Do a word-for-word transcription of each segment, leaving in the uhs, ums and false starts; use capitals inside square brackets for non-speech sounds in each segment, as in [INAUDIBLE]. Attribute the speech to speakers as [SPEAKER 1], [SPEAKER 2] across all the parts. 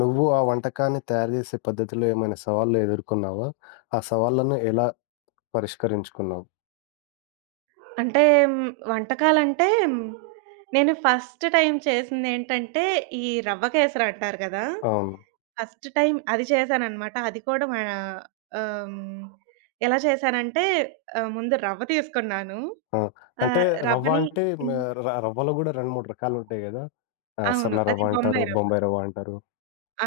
[SPEAKER 1] నువ్వు ఆ వంటకాన్ని తయారు చేసే పద్ధతిలో ఏమైనా సవాళ్ళు ఎదుర్కొన్నావా? ఆ సవాళ్ళను ఎలా పరిష్కరించుకున్నావు?
[SPEAKER 2] అంటే హ్మ్, వంటకాలంటే మ్, నేను ఫస్ట్ టైమ్ చేసిందేంటంటే, ఈ రవ్వ కేసరి అంటారు కదా!
[SPEAKER 1] అవును.
[SPEAKER 2] ఫస్ట్ టైమ్ అది చేశాననమాట. అది కూడా మా ఆహ్, హ్మ్, ఎలా చేశానంటే ఆహ్, ముందు రవ్వ తీసుకున్నాను.
[SPEAKER 1] ఆ! అంటే
[SPEAKER 2] ఆహ్,
[SPEAKER 1] రవ్వ
[SPEAKER 2] రవ్వని
[SPEAKER 1] అంటే మ
[SPEAKER 2] హ్మ్.
[SPEAKER 1] ర రవ్వలో గూడా రెండు, మూడు రకాలుంటాయి గదా! ఆ!
[SPEAKER 2] అవును.
[SPEAKER 1] సన్న
[SPEAKER 2] అది
[SPEAKER 1] రవ్వ అంటారు,
[SPEAKER 2] బొంబాయి రవ్వ.
[SPEAKER 1] బొంబాయి రవ్వ అంటారు.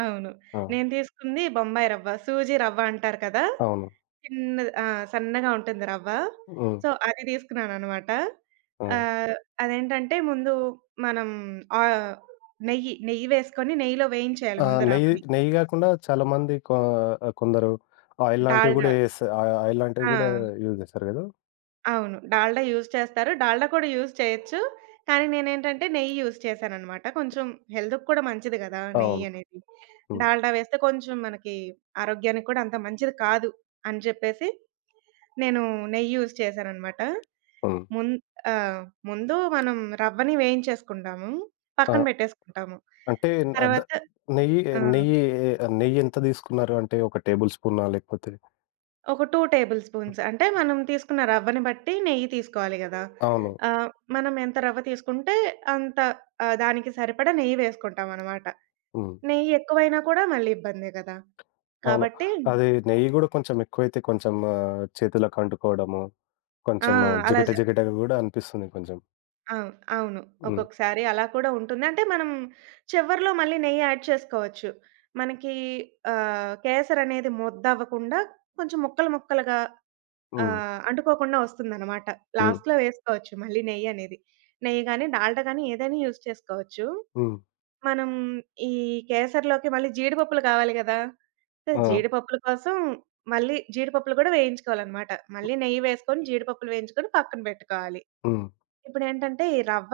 [SPEAKER 2] అవును.
[SPEAKER 1] ఆ!
[SPEAKER 2] నేను తీసుకుంది బొంబాయి రవ్వ. సూజీ రవ్వ అంటారు కదా!
[SPEAKER 1] అవును.
[SPEAKER 2] చిన్నది. ఆ! సన్నగా ఉంటుంది రవ్వ.
[SPEAKER 1] హ్మ్.
[SPEAKER 2] సో, అది తీసుకున్నాననమాట.
[SPEAKER 1] ఆ!
[SPEAKER 2] ఆహ్, అదేంటంటే ముందు మనం ఆహ్, నెయ్యి, నెయ్యి వేసుకొని నెయ్యిలో వేయించేయాలి
[SPEAKER 1] ఆ!
[SPEAKER 2] ముందు
[SPEAKER 1] నెయ్యి
[SPEAKER 2] రవ్వని.
[SPEAKER 1] నెయ్యి గాకుండా చాలామంది కొ కొందరు ఆయిల్ లాంటివి
[SPEAKER 2] డాల్డా.
[SPEAKER 1] గూడా ఏస్ ఆహ్, ఆయిల్ లాంటివి
[SPEAKER 2] ఆ!
[SPEAKER 1] గూడా యూజ్ జేస్తారు గదా!
[SPEAKER 2] అవును. డాల్డా యూజ్ చేస్తారు. డాల్డా కూడా యూజ్ చేయొచ్చు. కానీ నేనేంటంటే నెయ్యి యూజ్ చేశాననమాట. కొంచెం హెల్త్‌కి కూడా మంచిది గదా! నెయ్యి
[SPEAKER 1] అవును.
[SPEAKER 2] అనేది.
[SPEAKER 1] హ్మ్.
[SPEAKER 2] డాల్డా వేస్తే కొంచెం మనకి ఆరోగ్యానికి కూడా అంత మంచిది కాదు అని చెప్పేసి, నేను నెయ్యి యూజ్ చేశాననమాట.
[SPEAKER 1] హ్మ్.
[SPEAKER 2] ముం ఆ! ముందు మనం రవ్వని వేయించేసుకుంటాము.
[SPEAKER 1] ఆ!
[SPEAKER 2] పక్కన పెట్టేసుకుంటాము.
[SPEAKER 1] అంటే అద
[SPEAKER 2] తర్వాత
[SPEAKER 1] నెయ్యి,
[SPEAKER 2] ఆ!
[SPEAKER 1] నెయ్యి నెయ్యి ఎంత తీసుకున్నారు? అంటే ఒక టేబుల్ స్పూనా? లేకపోతే
[SPEAKER 2] ఒక రెండు టేబుల్ స్పూన్స్. అంటే మనం తీసుకున్న రవ్వని బట్టి నెయ్యి తీసుకోవాలి గదా!
[SPEAKER 1] అవును.
[SPEAKER 2] ఆహ్, మనం ఎంత రవ్వ తీసుకుంటే అంత ఆహ్, దానికి సరిపడా నెయ్యి వేసుకుంటామనమాట.
[SPEAKER 1] హ్మ్.
[SPEAKER 2] నెయ్యి ఎక్కువైనా కూడా మళ్ళీ ఇబ్బందే గదా!
[SPEAKER 1] అవును.
[SPEAKER 2] కాబట్టి
[SPEAKER 1] అది నెయ్యి గూడా కొంచెం ఎక్కువైతే కొంచెం ఆహ్, చేతులకు అంటుకోవడము,
[SPEAKER 2] ఆ!
[SPEAKER 1] కొంచెం ఆ,
[SPEAKER 2] అలా
[SPEAKER 1] జిగట
[SPEAKER 2] జ
[SPEAKER 1] జిగటగా గూడా అనిపిస్తుంది కొంచెం.
[SPEAKER 2] అవును. అవును.
[SPEAKER 1] హ్మ్.
[SPEAKER 2] ఒక్కొక్కసారి అలా కూడా ఉంటుంది. అంటే మనం చివర్లో మళ్ళీ నెయ్యి యాడ్ చేసుకోవచ్చు. మనకి ఆహ్, కేసరనేది ముద్దవ్వకుండా కొంచెం ముక్కలు ముక్కలుగా ఆ!
[SPEAKER 1] హ్మ్.
[SPEAKER 2] అంటుకోకుండా వస్తుందనమాట.
[SPEAKER 1] హ్మ్.
[SPEAKER 2] లాస్ట్‌లో వేసుకోవచ్చు మళ్ళీ నెయ్యనేది. నెయ్యి గాని, డాల్డా గాని ఏదైనా యూజ్ చేసుకోవచ్చు.
[SPEAKER 1] హ్మ్.
[SPEAKER 2] మనం ఈ కేసరిలోకి మళ్ళీ జీడిపప్పులు కావాలి గదా! సో,
[SPEAKER 1] ఆ!
[SPEAKER 2] జీడిపప్పుల కోసం మళ్ళీ జీడిపప్పులు గూడా వేయించుకోవాలనమాట. మళ్ళీ నెయ్యి వేసుకొని జీడిపప్పులు వేయించుకొని పక్కన పెట్టుకోవాలి.
[SPEAKER 1] హ్మ్.
[SPEAKER 2] ఇప్పుడేంటంటే ఈ రవ్వ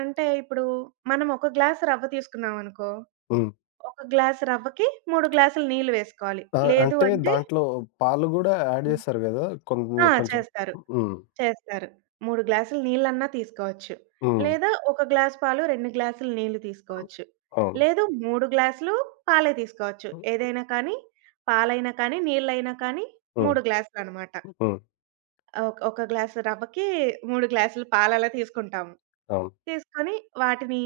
[SPEAKER 2] అంటే ఇప్పుడు మనం ఒక గ్లాస్ రవ్వ తీసుకున్నామనుకో,
[SPEAKER 1] హ్మ్.
[SPEAKER 2] ఒక గ్లాస్ రవ్వకి మూడు గ్లాసులు నీళ్లు వేసుకోవాలి.
[SPEAKER 1] ఆ!
[SPEAKER 2] లేదు
[SPEAKER 1] అంటే
[SPEAKER 2] అంటే
[SPEAKER 1] దాంట్లో పాలు గూడా యాడ్ జేస్తారు గదా!
[SPEAKER 2] ఆ!
[SPEAKER 1] కొన్ని కొంచెం.
[SPEAKER 2] చేస్తారు.
[SPEAKER 1] హ్మ్.
[SPEAKER 2] చేస్తారు. మూడు గ్లాసులు నీళ్ళన్నా తీసుకోవచ్చు.
[SPEAKER 1] హ్మ్.
[SPEAKER 2] లేదా ఒక గ్లాస్ పాలు, రెండు గ్లాసులు నీళ్లు తీసుకోవచ్చు.
[SPEAKER 1] అవును.
[SPEAKER 2] లేదు మూడు గ్లాసులు పాలే తీసుకోవచ్చు. ఏదైనా కానీ, పాలైనా కానీ, నీళ్ళైనా కానీ
[SPEAKER 1] హ్మ్.
[SPEAKER 2] మూడు గ్లాసులనమాట.
[SPEAKER 1] హ్మ్.
[SPEAKER 2] ఒక ఒక గ్లాసు రవ్వకి మూడు గ్లాసులు పాలలా తీసుకుంటాము.
[SPEAKER 1] అవును.
[SPEAKER 2] తీసుకొని వాటిని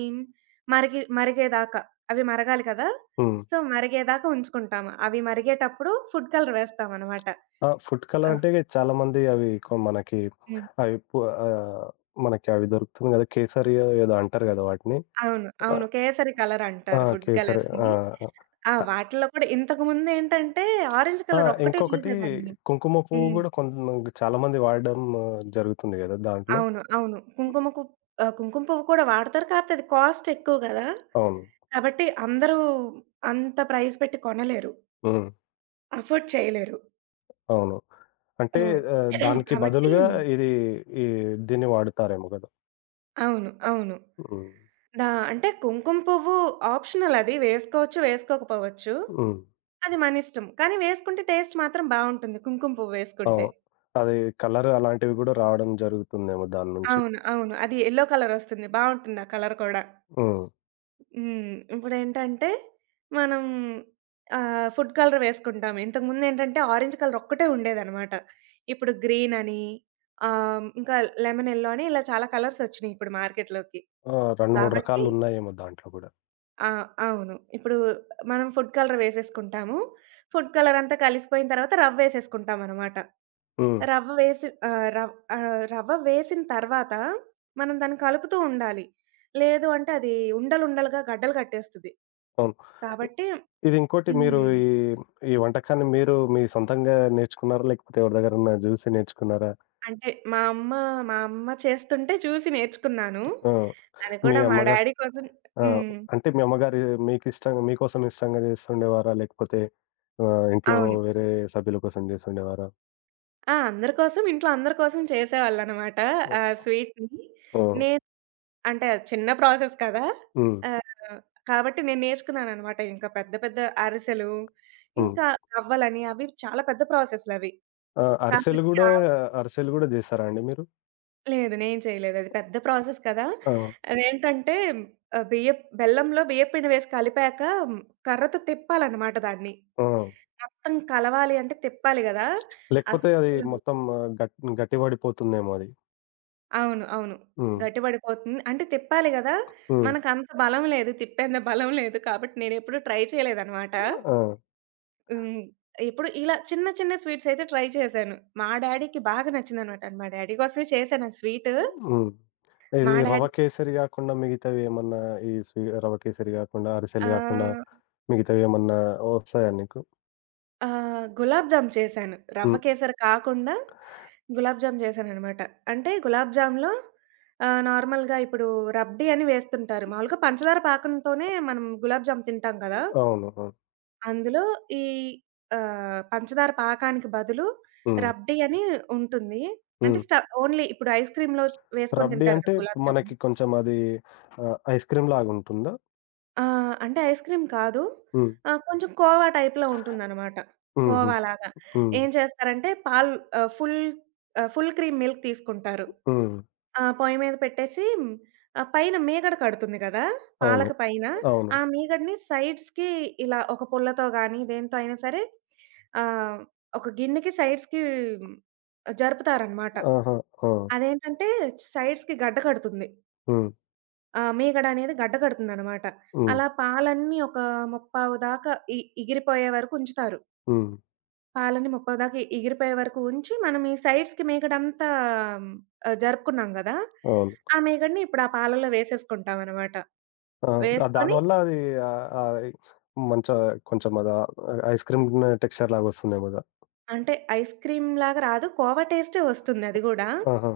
[SPEAKER 2] మరిగి మరిగేదాకా అవి మరగాలి కదా!
[SPEAKER 1] హ్మ్.
[SPEAKER 2] సో, మరిగేదాకా ఉంచుకుంటాము. అవి మరిగేటప్పుడు ఫుడ్ కలర్ వేస్తామనమాట.
[SPEAKER 1] ఆ! ఫుడ్
[SPEAKER 2] ఆ!
[SPEAKER 1] కలర్ అంటే చాలామంది అవి కొ మనకి
[SPEAKER 2] హ్మ్.
[SPEAKER 1] అవి పు ఆహ్, మనకి అవి దొరుకుతుంది గదా! కేసరియో ఏదో అంటారు గదా! వాటిని.
[SPEAKER 2] అవును.
[SPEAKER 1] ఆహ్,
[SPEAKER 2] అవును. కేసరి
[SPEAKER 1] ఆ!
[SPEAKER 2] కలరంటారు ఫుడ్
[SPEAKER 1] కేసరి ఆ!
[SPEAKER 2] కలర్స్‌ని. ఆ! వాటిలో కూడా ఇంతకుముందేంటంటే, ఆరెంజ్
[SPEAKER 1] ఆ!
[SPEAKER 2] కలర్ ఒక్కటే
[SPEAKER 1] ఇంకొకటి
[SPEAKER 2] చూసేదాన్ని.
[SPEAKER 1] కుంకుమ పువ్వు
[SPEAKER 2] హ్మ్.
[SPEAKER 1] గూడా కొంత చాలామంది వాడడం ఆ, జరుగుతుంది గదా! దాంట్లో.
[SPEAKER 2] అవును. అవును. కుంకుమకు ఆహ్, కుంకుమ పువ్వు కూడా వాడతారు. కాపోతే అది కాస్ట్ ఎక్కువ గదా!
[SPEAKER 1] అవును.
[SPEAKER 2] కాబట్టి అందరూ అంత ప్రైస్ పెట్టి కొనలేరు.
[SPEAKER 1] హ్మ్.
[SPEAKER 2] అఫోర్డ్ చేయలేరు.
[SPEAKER 1] అవును. అంటే
[SPEAKER 2] హ్మ్.
[SPEAKER 1] ఆహ్,
[SPEAKER 2] [CLEARS THROAT]
[SPEAKER 1] దానికి
[SPEAKER 2] కాబట్టి
[SPEAKER 1] బదులుగా ఇది ఈ దీన్ని వాడుతారేమో గదా!
[SPEAKER 2] అవును. అవును.
[SPEAKER 1] హ్మ్.
[SPEAKER 2] దా అంటే కుంకుమ పువ్వు ఆప్షనల్ అది. వేసుకోవచ్చు, వేసుకోకపోవచ్చు.
[SPEAKER 1] హ్మ్.
[SPEAKER 2] అది మనిష్టం. కానీ వేసుకుంటే టేస్ట్ మాత్రం బావుంటుంది. కుంకుమ పువ్వు వేసుకుంటే.
[SPEAKER 1] అవును. అది కలర్ అలాంటివి గూడా రావడం జరుగుతుందేమో దాని నుంచి.
[SPEAKER 2] అవును. అవును. అది యెల్లో కలరొస్తుంది. బావుంటుంది ఆ కలర్ కూడా.
[SPEAKER 1] హ్మ్.
[SPEAKER 2] హ్మ్. ఇప్పుడేంటంటే, మనం ఆహ్, ఫుడ్ కలర్ వేసుకుంటాం. ఇంతకుముందేంటంటే, ఆరెంజ్ కలర్ ఒక్కటే ఉండేదనమాట. ఇప్పుడు గ్రీనని ఆహ్, ఇంకా లెమన్ యెల్లో అని ఇలా చాలా కలర్సొచ్చినియి ఇప్పుడు మార్కెట్‌లోకి.
[SPEAKER 1] ఆ! రెండు, మూడు
[SPEAKER 2] కాబట్టి
[SPEAKER 1] రకాలున్నాయేమో దాంట్లో గూడా.
[SPEAKER 2] ఆ! అవును. ఇప్పుడు మనం ఫుడ్ కలర్ వేసేసుకుంటాము. ఫుడ్ కలర్ అంతా కలిసిపోయిన తర్వాత రవ్వేసేసుకుంటామనమాట.
[SPEAKER 1] హ్మ్.
[SPEAKER 2] రవ్వ వేసి ఆహ్, రవ్ ఆహ్, రవ్వ వేసిన తర్వాత మనం దాన్ని కలుపుతూ ఉండాలి. లేదు అంటే అది ఉండలుండలుగా గడ్డలు కట్టేస్తది.
[SPEAKER 1] అవును. ఇ
[SPEAKER 2] కాబట్టి
[SPEAKER 1] ఇది ఇంకోటి మీరు
[SPEAKER 2] హ్మ్.
[SPEAKER 1] ఈ, ఈ వంటకాన్ని మీరు మీ సొంతంగా నేర్చుకున్నారా? లేకపోతే ఎవరి దగ్గరన్నా జూసి నేర్చుకున్నారా?
[SPEAKER 2] అంటే మా అమ్మ, మా అమ్మ చేస్తుంటే చూసి నేర్చుకున్నాను.
[SPEAKER 1] ఆ!
[SPEAKER 2] అది
[SPEAKER 1] మీ
[SPEAKER 2] కూడా మా
[SPEAKER 1] అమ్మగారు
[SPEAKER 2] డ్యాడీ కోసం
[SPEAKER 1] ఆ!
[SPEAKER 2] హ్మ్.
[SPEAKER 1] అంటే మీ అమ్మగారు మీకిష్టంగా మీకోసం ఇష్టంగా జేస్తుండేవారా? లేకపోతే ఆహ్, ఇంట్లో
[SPEAKER 2] అవును.
[SPEAKER 1] వేరే సభ్యుల కోసం జేస్తుండేవారా?
[SPEAKER 2] ఆ! అందరి కోసం ఇంట్లో అందరి కోసం చేసేవాళ్ళనమాట. ఆ స్వీట్‌ని.
[SPEAKER 1] ఆ!
[SPEAKER 2] నేను అంటే అది చిన్న ప్రాసెస్ కదా!
[SPEAKER 1] హ్మ్.
[SPEAKER 2] ఆహ్, కాబట్టి నేను నేర్చుకున్నాననమాట. ఇంకా పెద్ద పెద్ద అరిసెలు,
[SPEAKER 1] హ్మ్.
[SPEAKER 2] ఇంకా గవ్వలని అవి చాలా పెద్ద ప్రాసెస్‌లవి.
[SPEAKER 1] ఆ! అరిసెలు
[SPEAKER 2] కాబట్టి
[SPEAKER 1] గూడా,
[SPEAKER 2] ఆ
[SPEAKER 1] అరిసెలు గూడా జేసారా అండి మీరు?
[SPEAKER 2] లేదు. నేను చేయలేదు. అది పెద్ద ప్రాసెస్ కదా!
[SPEAKER 1] ఆ!
[SPEAKER 2] అదేంటంటే ఆహ్, బియ్యప్ బెల్లంలో బియ్యప్పిండి వేసి కలిపాక మ్, కర్రతో తిప్పాలనమాట దాన్ని.
[SPEAKER 1] ఆ!
[SPEAKER 2] మొత్తం కలవాలి అంటే తిప్పాలి గదా!
[SPEAKER 1] లేకపోతే అది
[SPEAKER 2] అస్సలు
[SPEAKER 1] మొత్తం గట్ గట్టిబడిపోతుందేమో అది.
[SPEAKER 2] అవును. అవును.
[SPEAKER 1] హ్మ్.
[SPEAKER 2] గట్టిపడిపోతుంది. అంటే తిప్పాలి గదా!
[SPEAKER 1] హ్మ్.
[SPEAKER 2] మనకంత బలం లేదు. తిప్పేంత బలం లేదు. కాబట్టి నేనెప్పుడు ట్రై చేయలేదనమాట.
[SPEAKER 1] ఆ!
[SPEAKER 2] హ్మ్. ఇప్పుడు ఇలా చిన్న చిన్న స్వీట్స్ అయితే ట్రై చేశాను. మా డ్యాడీకి బాగా నచ్చిందనమాట. మా డ్యాడీ కోసమే చేశాను ఆ స్వీటు.
[SPEAKER 1] హ్మ్.
[SPEAKER 2] మా
[SPEAKER 1] ఇది రవ్వ
[SPEAKER 2] డ్యాడీ
[SPEAKER 1] కేసరి గాకుండా మిగతావి ఏమన్నా ఈ స్వీ రవ్వ కేసరి గాకుండా, అరిసెలు గాకుండా
[SPEAKER 2] ఆహ్,
[SPEAKER 1] మిగతావేమన్నా ఒస్తాయా నీకు?
[SPEAKER 2] ఆహ్, గులాబ్ జామ్ చేశాను. రవ్వ
[SPEAKER 1] హ్మ్.
[SPEAKER 2] కేసరి కాకుండా గులాబ్ జామ్ చేశాననమాట. అంటే గులాబ్ జామ్‌లో ఆహ్, నార్మల్‌గా ఇప్పుడు రబ్డీ అని వేస్తుంటారు. మామూలుగా పంచదార పాకంతోనే మనం గులాబ్ జామ్ తింటాం కదా!
[SPEAKER 1] అవును. అవును.
[SPEAKER 2] అందులో ఈ ఆహ్, పంచదార పాకానికి బదులు
[SPEAKER 1] హ్మ్.
[SPEAKER 2] రబ్డీ అని ఉంటుంది. అంటే
[SPEAKER 1] హ్మ్.
[SPEAKER 2] స్ట ఓన్లీ ఇప్పుడు ఐస్ క్రీమ్‌లో వేసుకొని
[SPEAKER 1] రబ్డీ
[SPEAKER 2] తింటారు
[SPEAKER 1] అంటే
[SPEAKER 2] కదా! గులాబ్ జామున్.
[SPEAKER 1] మనకి కొంచెం అది ఆహ్, ఐస్ క్రీమ్ లాగుంటుందా?
[SPEAKER 2] ఆ! అంటే ఐస్ క్రీమ్ కాదు.
[SPEAKER 1] హ్మ్.
[SPEAKER 2] ఆహ్, కొంచెం కోవా టైప్‌లో ఉంటుందనమాట.
[SPEAKER 1] హుహు.
[SPEAKER 2] కోవాలాగా.
[SPEAKER 1] హ్మ్.
[SPEAKER 2] ఏం చేస్తారంటే పాలు ఆహ్, ఫుల్ ఆహ్, ఫుల్ క్రీమ్ మిల్క్ తీసుకుంటారు.
[SPEAKER 1] హ్మ్.
[SPEAKER 2] ఆ! పొయ్యి మీద పెట్టేసి ఆహ్, పైన మీగడ కడుతుంది కదా!
[SPEAKER 1] అవును.
[SPEAKER 2] పాలక పైన.
[SPEAKER 1] అవును.
[SPEAKER 2] ఆ మీగడని సైడ్స్‌కి ఇలా ఒక పుల్లతో గానీ, దేనితో అయినా సరే ఆహ్, ఒక గిన్నెకి సైడ్స్‌కి జరుపుతారనమాట.
[SPEAKER 1] ఆహా! ఆ!
[SPEAKER 2] అదేంటంటే సైడ్స్‌కి గడ్డ కడుతుంది.
[SPEAKER 1] హ్మ్.
[SPEAKER 2] ఆ! మీగడ అనేది గడ్డ కడుతుందనమాట.
[SPEAKER 1] హ్మ్.
[SPEAKER 2] అలా పాలన్నీ ఒక ముప్పావు దాకా ఇ ఇగిరిపోయే వరకు ఉంచుతారు.
[SPEAKER 1] హ్మ్.
[SPEAKER 2] పాలని ముప్పటిదాకా ఎగిరిపోయే వరకు ఉంచి, మనం ఈ సైడ్స్‌కి మేగడంతా ఆహ్, జరుపుకున్నాం గదా!
[SPEAKER 1] అవును.
[SPEAKER 2] ఆ మేగడని ఇప్పుడు ఆ పాలల్లో వేసేసుకుంటామనమాట.
[SPEAKER 1] ఆ! ద
[SPEAKER 2] వేసుకొని
[SPEAKER 1] దానివల్ల అది ఆహ్, ఆహ్, మంచా కొంచెం అదా ఐస్ క్రీమ్ టెక్స్చర్ లాగొస్తుందేమో గదా!
[SPEAKER 2] అంటే ఐస్ క్రీమ్‌లాగా రాదు. కోవా టేస్టే వస్తుంది అది గూడా.
[SPEAKER 1] ఆహా!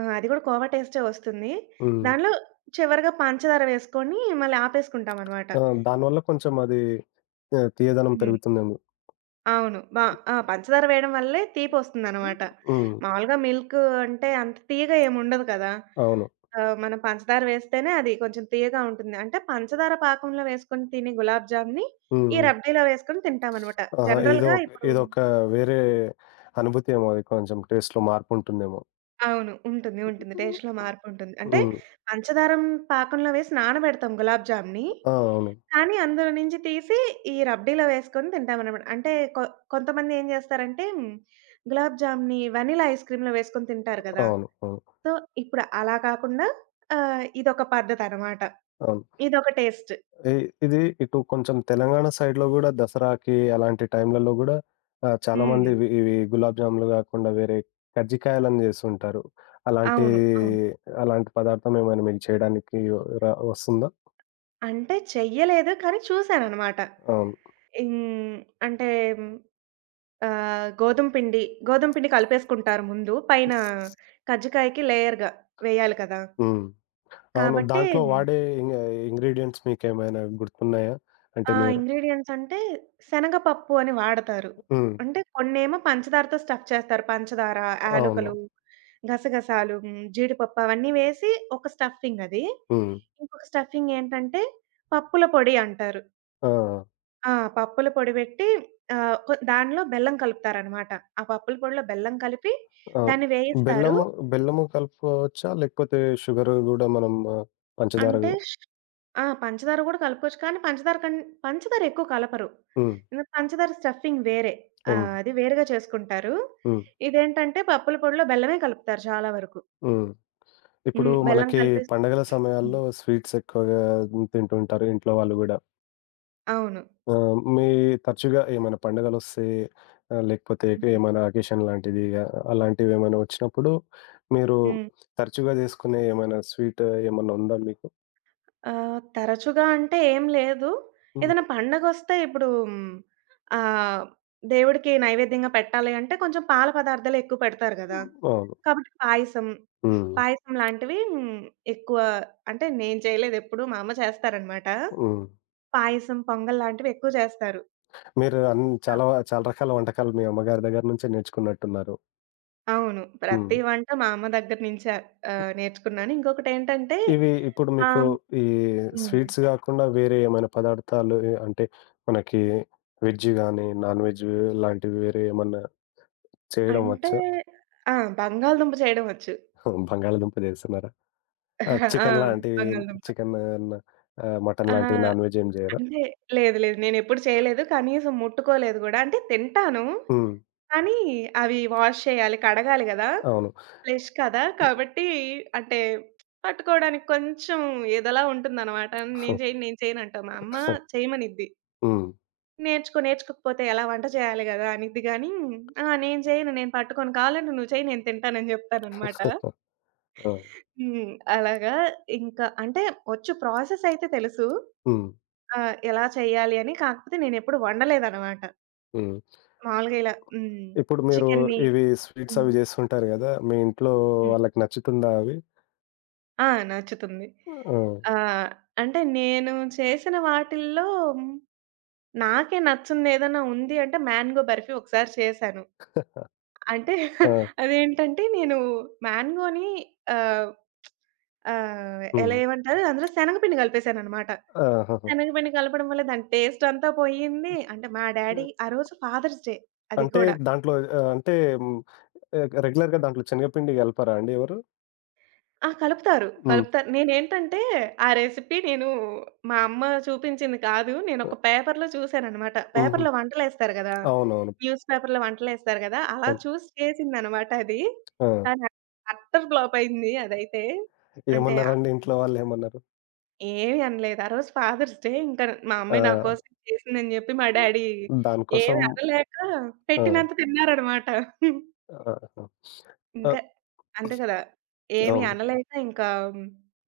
[SPEAKER 2] ఆ! అది గూడా కోవా టేస్టే వస్తుంది.
[SPEAKER 1] హ్మ్.
[SPEAKER 2] దానిలో చివరగా పంచదార వేసుకొని మళ్ళీ ఆపేసుకుంటామనమాట.
[SPEAKER 1] ఆ! దానివల్ల కొంచెం అది ఆహ్, తియ్యదనం
[SPEAKER 2] హ్మ్.
[SPEAKER 1] పెరుగుతుందేమో.
[SPEAKER 2] అవును. బ ఆ! పంచదార వేయడం వల్లే తీపొస్తుందనమాట.
[SPEAKER 1] హ్మ్.
[SPEAKER 2] మామూలుగా మిల్క్ అంటే అంత తీయగా ఏముండదు కదా!
[SPEAKER 1] అవును.
[SPEAKER 2] ఆహ్, మనం పంచదార వేస్తేనే అది కొంచెం తీయగా ఉంటుంది. అంటే పంచదార పాకంలో వేసుకొని తినే గులాబ్ జామ్‌ని ఈ
[SPEAKER 1] హ్మ్.
[SPEAKER 2] రబ్డీలో వేసుకొని తింటామనమాట.
[SPEAKER 1] ఆహా! ఏదో
[SPEAKER 2] జనరల్‌గా
[SPEAKER 1] ఒక
[SPEAKER 2] ఇప్పుడు
[SPEAKER 1] ఏదొక వేరే అనుభూతి ఏమో అది కొంచెం టేస్ట్‌లో మార్పుంటుందేమో.
[SPEAKER 2] అవును. ఉంటుంది. ఉంటుంది. టేస్ట్‌లో మార్పుంటుంది. అంటే
[SPEAKER 1] హ్మ్.
[SPEAKER 2] పంచదారం పాకంలో వేసి నానబెడతాం గులాబ్ జామ్‌ని.
[SPEAKER 1] ఆ! అవును.
[SPEAKER 2] కానీ అందులో నుంచి తీసి ఈ రబ్డీలో వేసుకొని తింటామనమాట. అంటే కొ కొంతమంది ఏం జేస్తారంటే గులాబ్ జామ్‌ని వెనిలా ఐస్ క్రీమ్‌లో వేసుకొని తింటారు గదా!
[SPEAKER 1] అవును. అవును.
[SPEAKER 2] సో, ఇప్పుడు అలా కాకుండా ఆహ్, ఇదొక పద్ధతనమాట.
[SPEAKER 1] అవును.
[SPEAKER 2] ఇదొక టేస్ట్.
[SPEAKER 1] ఇ ఇది ఇటు కొంచెం తెలంగాణ సైడ్‌లో గూడా దసరాకి అలాంటి టైంలలో గూడా ఆహ్,
[SPEAKER 2] హ్మ్.
[SPEAKER 1] చాలామంది ఇవి ఇవి గులాబ్ జాములు గాకుండా వేరే కజ్జికాయలని జేస్తుంటారు. అలాంటి
[SPEAKER 2] అవును. అవును.
[SPEAKER 1] అలాంటి పదార్థం ఏమైనా మీకు చేయడానికి ర వస్తుందా?
[SPEAKER 2] అంటే చెయ్యలేదు కానీ చూసాననమాట.
[SPEAKER 1] అవును.
[SPEAKER 2] హ్మ్. అంటే ఆహ్, గోధుమ పిండి, గోధుమ పిండి కలిపేసుకుంటారు ముందు. పైన కజ్జికాయకి లేయర్‌గా వేయాలి కదా!
[SPEAKER 1] హ్మ్. అవును.
[SPEAKER 2] కాబట్టి
[SPEAKER 1] దాంట్లో వాడే ఇంగ ఇంగ్రీడియెంట్స్ మీకేమైనా గుర్తున్నాయా? అంటే
[SPEAKER 2] ఆ!
[SPEAKER 1] మీరు
[SPEAKER 2] ఇంగ్రీడియెంట్స్ అంటే శనగపప్పు అని వాడతారు.
[SPEAKER 1] హ్మ్.
[SPEAKER 2] అంటే కొన్నేమో పంచదారతో స్టఫ్ చేస్తారు. పంచదార,
[SPEAKER 1] అవును.
[SPEAKER 2] యాలకులు, గసగసాలు, హ్మ్, జీడిపప్పు అవన్నీ వేసి ఒక స్టఫింగ్ అది.
[SPEAKER 1] హ్మ్.
[SPEAKER 2] ఇంకొక స్టఫింగ్ ఏంటంటే పప్పుల పొడి అంటారు.
[SPEAKER 1] ఆ!
[SPEAKER 2] ఆ! పప్పుల పొడి పెట్టి ఆహ్, కొ దానిలో బెల్లం కలుపుతారనమాట. ఆ పప్పుల పొడిలో బెల్లం కలిపి
[SPEAKER 1] ఆ!
[SPEAKER 2] దాన్ని వేయిస్తారు.
[SPEAKER 1] బెల్లము, బెల్లము కలుపుకోవచ్చా? లేకపోతే షుగర్ గూడా మనం పంచదార
[SPEAKER 2] అంటే ఆ! పంచదార గూడా కలుపుకోవచ్చు. కానీ పంచదార కన్ పంచదార ఎక్కువ కలపరు.
[SPEAKER 1] హ్మ్.
[SPEAKER 2] ఎందుకంటే పంచదార స్టఫింగ్ వేరే.
[SPEAKER 1] హ్మ్.
[SPEAKER 2] ఆహ్, అది వేరుగా చేసుకుంటారు.
[SPEAKER 1] హ్మ్.
[SPEAKER 2] ఇదేంటంటే పప్పుల పొడిలో బెల్లమే కలుపుతారు చాలా వరకు.
[SPEAKER 1] హ్మ్. ఇప్పుడు
[SPEAKER 2] హ్మ్. బెల్లం
[SPEAKER 1] మనకి
[SPEAKER 2] కలిపేసి
[SPEAKER 1] పండగల
[SPEAKER 2] హ్మ్.
[SPEAKER 1] సమయాల్లో స్వీట్స్ ఎక్కువగా తింటుంటారు ఇంట్లో వాళ్ళు గూడా.
[SPEAKER 2] అవును.
[SPEAKER 1] ఆ! మీ తరచుగా ఏమైనా పండుగలొస్తే ఆహ్, లేకపోతే
[SPEAKER 2] హ్మ్.
[SPEAKER 1] ఏమైనా అకేషన్ లాంటిది ఆహ్, అలాంటివేమైనా వచ్చినప్పుడు మీరు
[SPEAKER 2] హ్మ్.
[SPEAKER 1] తరచుగా చేసుకునే ఏమైనా స్వీట్ ఏమన్నా ఉందా మీకు?
[SPEAKER 2] ఆహ్, తరచుగా అంటే ఏం లేదు.
[SPEAKER 1] హ్మ్.
[SPEAKER 2] ఏదైనా పండగొస్తే ఇప్పుడు హ్మ్, ఆహ్, దేవుడికి నైవేద్యంగా పెట్టాలి అంటే కొంచెం పాల పదార్థాలు ఎక్కువ పెడతారు గదా!
[SPEAKER 1] అవును.
[SPEAKER 2] కాబట్టి పాయసం,
[SPEAKER 1] హ్మ్.
[SPEAKER 2] పాయసం లాంటివి హ్మ్, ఎక్కువ అంటే నేను చేయలేదెప్పుడు. మా అమ్మ చేస్తారనమాట.
[SPEAKER 1] హ్మ్.
[SPEAKER 2] పాయసం, పొంగల్ లాంటివి ఎక్కువ చేస్తారు.
[SPEAKER 1] మీరు అన్
[SPEAKER 2] అ
[SPEAKER 1] చాలా చాలా రకాల వంటకాలు మీ అమ్మగారి దగ్గర నుంచే నేర్చుకున్నట్టున్నారు.
[SPEAKER 2] అవును.
[SPEAKER 1] హ్మ్.
[SPEAKER 2] ప్రతి వంట మా అమ్మ దగ్గర నుంచే ఆహ్, నేర్చుకున్నాను. ఇంకొకటేంటంటే
[SPEAKER 1] ఇవి ఇప్పుడు
[SPEAKER 2] మా
[SPEAKER 1] మీకు ఈ
[SPEAKER 2] హ్మ్.
[SPEAKER 1] స్వీట్స్ గాకుండా వేరే ఏమైనా పదార్థాలు ఎ అంటే మనకి వెజ్ గాని, నాన్ వెజ్ లాంటివి వేరే ఏమన్నా చేయడం
[SPEAKER 2] అంటే
[SPEAKER 1] వచ్చా?
[SPEAKER 2] ఆ! బంగాళదుంప చేయడం వచ్చు.
[SPEAKER 1] బంగాళాదుంప చేస్తున్నారా? ఆ!
[SPEAKER 2] [LAUGHS] ఆ!
[SPEAKER 1] చికెన్ లాంటివి
[SPEAKER 2] బంగాళదుంప.
[SPEAKER 1] చికెన్ ఆహ్, మటన్
[SPEAKER 2] ఆ!
[SPEAKER 1] లాంటివి నాన్ వెజ్ ఏం జేయరా?
[SPEAKER 2] అంటే లేదు. లేదు. నేనెప్పుడు చేయలేదు. కనీసం ముట్టుకోలేదు గూడా. అంటే తింటాను.
[SPEAKER 1] హ్మ్.
[SPEAKER 2] కానీ అవి వాష్ చేయాలి, కడగాలి గదా!
[SPEAKER 1] అవును.
[SPEAKER 2] ఫ్లెష్ కదా! కాబట్టి అంటే పట్టుకోవడానికి కొంచెం ఏదోలా ఉంటుందనమాట. నేను
[SPEAKER 1] [LAUGHS]
[SPEAKER 2] చేయను, నేను చేయనంటా. మా అమ్మ చేయమనిద్ది.
[SPEAKER 1] హ్మ్.
[SPEAKER 2] నేర్చుకో, నేర్చుకోకపోతే ఎలా వంట చేయాలి గదా! అనిద్ది గానీ, ఆ! నేను చేయను, నేను పట్టుకోను. కావాలంటే నువ్వు చెయి నేను తింటానని జెప్తాననమాట.
[SPEAKER 1] ఆ!
[SPEAKER 2] హ్మ్. అలాగా ఇంకా అంటే వచ్చు ప్రాసెస్ అయితే తెలుసు.
[SPEAKER 1] హ్మ్.
[SPEAKER 2] ఆ! ఎలా చేయాలి అని. కాకపోతే నేనెప్పుడు వండలేదనమాట.
[SPEAKER 1] హ్మ్.
[SPEAKER 2] మామూలుగా ఇలా హ్మ్.
[SPEAKER 1] ఇప్పుడు మీరు
[SPEAKER 2] చికెన్‌ని
[SPEAKER 1] ఇవి స్వీట్స్
[SPEAKER 2] హ్మ్.
[SPEAKER 1] అవి జేస్తుంటారు గదా! మీ ఇంట్లో
[SPEAKER 2] హ్మ్.
[SPEAKER 1] వాళ్ళకి నచ్చుతుందా అవి?
[SPEAKER 2] ఆ! నచ్చుతుంది.
[SPEAKER 1] ఆ!
[SPEAKER 2] ఆహ్, అంటే నేను చేసిన వాటిల్లో నాకే నచ్చిందేదన్నా ఉంది అంటే మ్యాంగో బర్ఫీ ఒకసారి చేశాను. అంటే
[SPEAKER 1] ఆ!
[SPEAKER 2] అదేంటంటే నేను మ్యాంగోని ఆహ్, ఆహ్, ఎలా
[SPEAKER 1] హ్మ్.
[SPEAKER 2] ఏమంటారు అందులో శనగపిండి కలిపేశాననమాట.
[SPEAKER 1] ఆహాహా!
[SPEAKER 2] శనగపిండి కలపడం వల్ల దాని టేస్ట్ అంతా పోయింది. అంటే మా డ్యాడీ ఆ రోజు ఫాదర్స్ డే అది
[SPEAKER 1] అంటే
[SPEAKER 2] కూడా.
[SPEAKER 1] దాంట్లో ఆహ్, అంటే హ్మ్, ఆహ్, రెగ్యులర్‌గా దాంట్లో శనగపిండి గలపరా అండి ఎవరు?
[SPEAKER 2] ఆ! కలుపుతారు.
[SPEAKER 1] హ్మ్.
[SPEAKER 2] కలుపుతారు. నేనేంటంటే, ఆ రెసిపీ నేను మా అమ్మ చూపించింది కాదు. నేనొక పేపర్‌లో చూసాననమాట.
[SPEAKER 1] హుహు.
[SPEAKER 2] పేపర్‌లో వంటలేస్తారు గదా!
[SPEAKER 1] అవునవును.
[SPEAKER 2] న్యూస్ పేపర్‌లో వంటలేస్తారు గదా! అలా
[SPEAKER 1] అవును.
[SPEAKER 2] చూసి చేసిందనమాట అది.
[SPEAKER 1] ఆ!
[SPEAKER 2] కానీ అట్టర్ ఫ్లాప్ అయింది అదైతే. అంటే
[SPEAKER 1] ఏమన్నారండి ఇంట్లో వాళ్ళేమన్నారు?
[SPEAKER 2] ఏమి అనలేదు. ఆ రోజు ఫాదర్స్ డే ఇంకా మా
[SPEAKER 1] ఆ!
[SPEAKER 2] అమ్మాయి నా కోసం చేసిందని జెప్పి మా డ్యాడీ ఏమి
[SPEAKER 1] దానికోసం
[SPEAKER 2] అనలేక
[SPEAKER 1] ఆ!
[SPEAKER 2] పెట్టినంత తిన్నారనమాట.
[SPEAKER 1] ఆహా! ఆ!
[SPEAKER 2] ఇంకా అంతే కదా! ఏమి
[SPEAKER 1] అవును.
[SPEAKER 2] అనలేక ఇంకా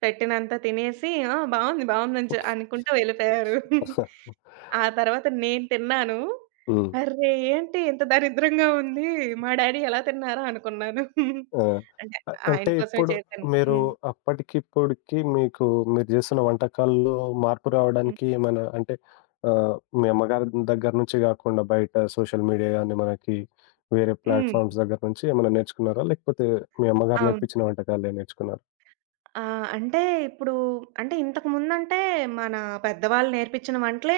[SPEAKER 2] పెట్టినంత తినేసి ఆ! బావుంది, బావుందని చె అనుకుంటూ వెళ్ళిపోయారు.
[SPEAKER 1] [LAUGHS]
[SPEAKER 2] ఆ తర్వాత నేను తిన్నాను.
[SPEAKER 1] హ్మ్.
[SPEAKER 2] అర్రె! ఏంటి ఇంత దరిద్రంగా ఉంది. మా డ్యాడీ ఎలా తిన్నారా అనుకున్నాను.
[SPEAKER 1] ఆ!
[SPEAKER 2] అంటే
[SPEAKER 1] అ
[SPEAKER 2] ఆయన
[SPEAKER 1] అంటే
[SPEAKER 2] కోసమే
[SPEAKER 1] ఇప్పుడు
[SPEAKER 2] చేశాను.
[SPEAKER 1] మీరు
[SPEAKER 2] హ్మ్.
[SPEAKER 1] అప్పటికిప్పటికి మీకు మీరు జేస్తున్న వంటకాల్లో మార్పు
[SPEAKER 2] హ్మ్.
[SPEAKER 1] రావడానికి ఏమైనా అంటే ఆహ్, మీ అమ్మగారి దగ్గర నుంచి గాకుండా బయట సోషల్ మీడియా గాని, మనకి వేరే
[SPEAKER 2] హ్మ్.
[SPEAKER 1] ప్లాట్‌ఫామ్స్ దగ్గర నుంచి ఏమైనా నేర్చుకున్నారా? లేకపోతే మీ అమ్మగారు
[SPEAKER 2] అవును.
[SPEAKER 1] నేర్పించిన వంటకాలే నేర్చుకున్నారా?
[SPEAKER 2] ఆ! అంటే ఇప్పుడు అంటే ఇంతకుముందంటే మన పెద్దవాళ్ళు నేర్పించిన వంటలే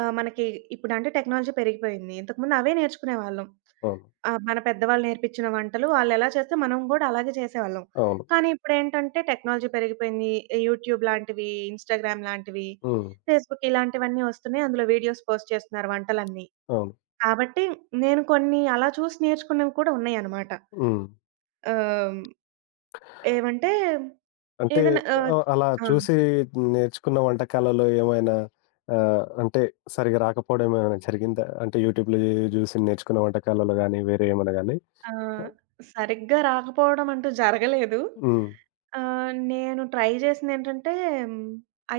[SPEAKER 2] ఆహ్, మనకి ఇప్పుడంటే టెక్నాలజీ పెరిగిపోయింది. ఇంతకుముందు అవే నేర్చుకునేవాళ్ళం.
[SPEAKER 1] అవును.
[SPEAKER 2] ఆహ్, మన పెద్దవాళ్ళు నేర్పించిన వంటలు వాళ్ళెలా చేస్తే మనం గూడా అలాగే చేసేవాళ్ళం.
[SPEAKER 1] అవును.
[SPEAKER 2] కానీ ఇప్పుడేంటంటే టెక్నాలజీ పెరిగిపోయింది. యూట్యూబ్ లాంటివి, ఇన్‌స్టాగ్రామ్ లాంటివి,
[SPEAKER 1] హ్మ్.
[SPEAKER 2] ఫేస్‌బుక్ ఇలాంటివన్నీ వస్తున్నాయి. అందులో వీడియోస్ పోస్ట్ చేస్తున్నారు వంటలన్నీ.
[SPEAKER 1] అవును.
[SPEAKER 2] కాబట్టి నేను కొన్ని అలా చూసి నేర్చుకున్నవి కూడా ఉన్నాయన్నమాట.
[SPEAKER 1] హ్మ్.
[SPEAKER 2] ఆహ్, ఏవంటే
[SPEAKER 1] అంటే
[SPEAKER 2] ఏదైనా ఆహ్,
[SPEAKER 1] ఆహ్, అలా
[SPEAKER 2] ఆ!
[SPEAKER 1] చూసి నేర్చుకున్న వంటకాలలో ఏమైనా ఆహ్, అంటే సరిగ్గా రాకపోవడం ఏమైనా జరిగిందా? అంటే యూట్యూబ్‌లో చూసి నేర్చుకున్న వంటకాలలో గాని, వేరే ఏమైనా గాని?
[SPEAKER 2] ఆ! సరిగ్గా రాకపోవడం అంటూ జరగలేదు.
[SPEAKER 1] హ్మ్.
[SPEAKER 2] ఆహ్, నేను ట్రై చేసిందేంటంటే హ్మ్,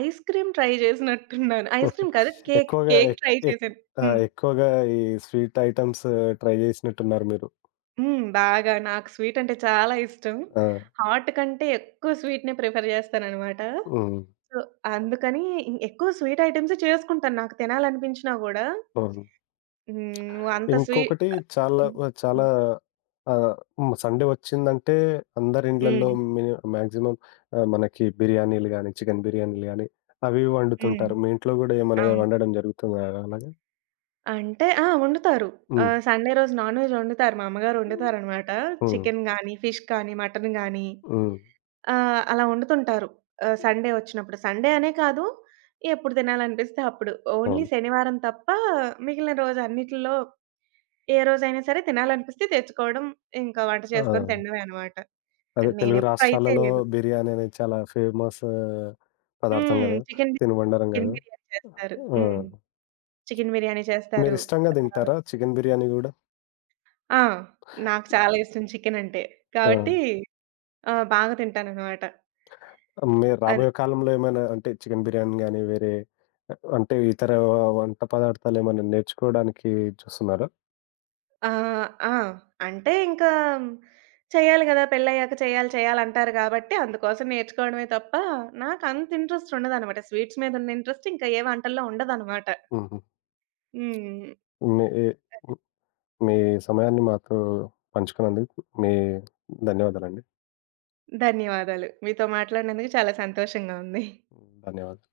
[SPEAKER 2] ఐస్ క్రీమ్ ట్రై చేసినట్టున్నాను. ఐస్ క్రీమ్ కాదు
[SPEAKER 1] [LAUGHS]
[SPEAKER 2] కేక్,
[SPEAKER 1] ఎక్కువగా
[SPEAKER 2] కేక్
[SPEAKER 1] ఎక్
[SPEAKER 2] ట్రై
[SPEAKER 1] ఎక్
[SPEAKER 2] చేశాను.
[SPEAKER 1] ఆ!
[SPEAKER 2] హ్మ్.
[SPEAKER 1] ఎక్కువగా ఈ స్వీట్ ఐటెమ్స్ ట్రై చేసినట్టున్నారు మీరు.
[SPEAKER 2] హ్మ్. బాగా నాకు స్వీట్ అంటే చాలా ఇష్టం.
[SPEAKER 1] ఆ!
[SPEAKER 2] హాట్ కంటే ఎక్కువ స్వీట్‌నే ప్రిఫర్ చేస్తాననమాట.
[SPEAKER 1] హ్మ్.
[SPEAKER 2] సో, అందుకని ఇ ఎక్కువ స్వీట్ ఐటెమ్సే చేసుకుంటాను నాకు తినాలనిపించినా గూడా.
[SPEAKER 1] అవును.
[SPEAKER 2] హ్మ్. నువ్వు అంత స్వీ
[SPEAKER 1] ఇంకొకటి చాలా
[SPEAKER 2] హ్మ్.
[SPEAKER 1] వ చాలా
[SPEAKER 2] హ్మ్.
[SPEAKER 1] ఆహ్, హ్మ్. సండే వచ్చిందంటే అందరి ఇండ్లల్లో
[SPEAKER 2] హ్మ్.
[SPEAKER 1] మిని మాక్సిమం ఆహ్, మనకి బిర్యానీలు గానీ, చికెన్ బిర్యానీలు గానీ, అవి ఇవి
[SPEAKER 2] హ్మ్.
[SPEAKER 1] వండుతుంటారు. మీ ఇంట్లో గూడా ఏమైనా
[SPEAKER 2] అవును.
[SPEAKER 1] వండడం జరుగుతుందా అలాగా?
[SPEAKER 2] అంటే ఆ! వండుతారు.
[SPEAKER 1] హ్మ్.
[SPEAKER 2] ఆహ్, సండే రోజు నాన్‌వెజ్ వండుతారు. మా అమ్మగారు
[SPEAKER 1] హ్మ్.
[SPEAKER 2] వండుతారనమాట.
[SPEAKER 1] హ్మ్.
[SPEAKER 2] చికెన్ గానీ, ఫిష్ కానీ, మటన్ గానీ
[SPEAKER 1] హ్మ్.
[SPEAKER 2] ఆహ్, అలా వండుతుంటారు. ఆహ్, సండే వచ్చినప్పుడు. సండే అనే కాదు, ఎప్పుడు తినాలనిపిస్తే అప్పుడు. ఓన్లీ
[SPEAKER 1] అవును.
[SPEAKER 2] శనివారం తప్ప మిగిలిన రోజు అన్నిటిలో ఏ రోజైనా సరే తినాలనిపిస్తే తెచ్చుకోవడం, ఇంకా వంట
[SPEAKER 1] ఆ!
[SPEAKER 2] చేసుకొని తినడమే అనమాట.
[SPEAKER 1] అదే తెలుగు
[SPEAKER 2] నేనెప్పుడు ట్రై
[SPEAKER 1] రాష్ట్రాలలో
[SPEAKER 2] చేయలేదు.
[SPEAKER 1] బిర్యానీ అనేది చాలా ఫేమస్ పదార్థం
[SPEAKER 2] హ్మ్.
[SPEAKER 1] గదా!
[SPEAKER 2] చికెన్ బి
[SPEAKER 1] తినుబండారం
[SPEAKER 2] చికెన్
[SPEAKER 1] గదా!
[SPEAKER 2] బిర్యానీ చేస్తారు.
[SPEAKER 1] ఆ!
[SPEAKER 2] హ్మ్. చికెన్ బిర్యానీ చేస్తారు.
[SPEAKER 1] మీరిష్టంగా
[SPEAKER 2] ఆహ్,
[SPEAKER 1] తింటారా చికెన్ బిర్యానీ గూడా?
[SPEAKER 2] ఆ! నాకు చాలా ఇష్టం చికెన్ అంటే.
[SPEAKER 1] ఆ!
[SPEAKER 2] కాబట్టి ఆ! బాగా తింటాననమాట.
[SPEAKER 1] మీరు
[SPEAKER 2] అది.
[SPEAKER 1] రాబోయే కాలంలో ఏమైనా అంటే చికెన్ బిర్యానీ గానీ, వేరే అంటే ఇతర వంట పదార్థాలేమైనా నేర్చుకోవడానికి చూస్తున్నారా?
[SPEAKER 2] ఆహ్, ఆ! అంటే ఇంకా చేయాలి గదా! పెళ్లయ్యాక చేయాలి, చేయాలంటారు గాబట్టి, అందుకోసం నేర్చుకోవడమే తప్ప, నాకంత ఇంట్రెస్ట్ ఉండదనమాట. స్వీట్స్ మీదున్న ఇంట్రెస్ట్ ఇంకా ఏ వంటల్లో ఉండదనమాట.
[SPEAKER 1] హుహు.
[SPEAKER 2] హ్మ్.
[SPEAKER 1] మీ ఎ మీ సమయాన్ని మాతో పంచుకున్నందుకు మీ ధన్యవాదాలండి.
[SPEAKER 2] ధన్యవాదాలు. మీతో మాట్లాడినందుకు చాలా సంతోషంగా ఉంది.
[SPEAKER 1] ధన్యవాదాలు.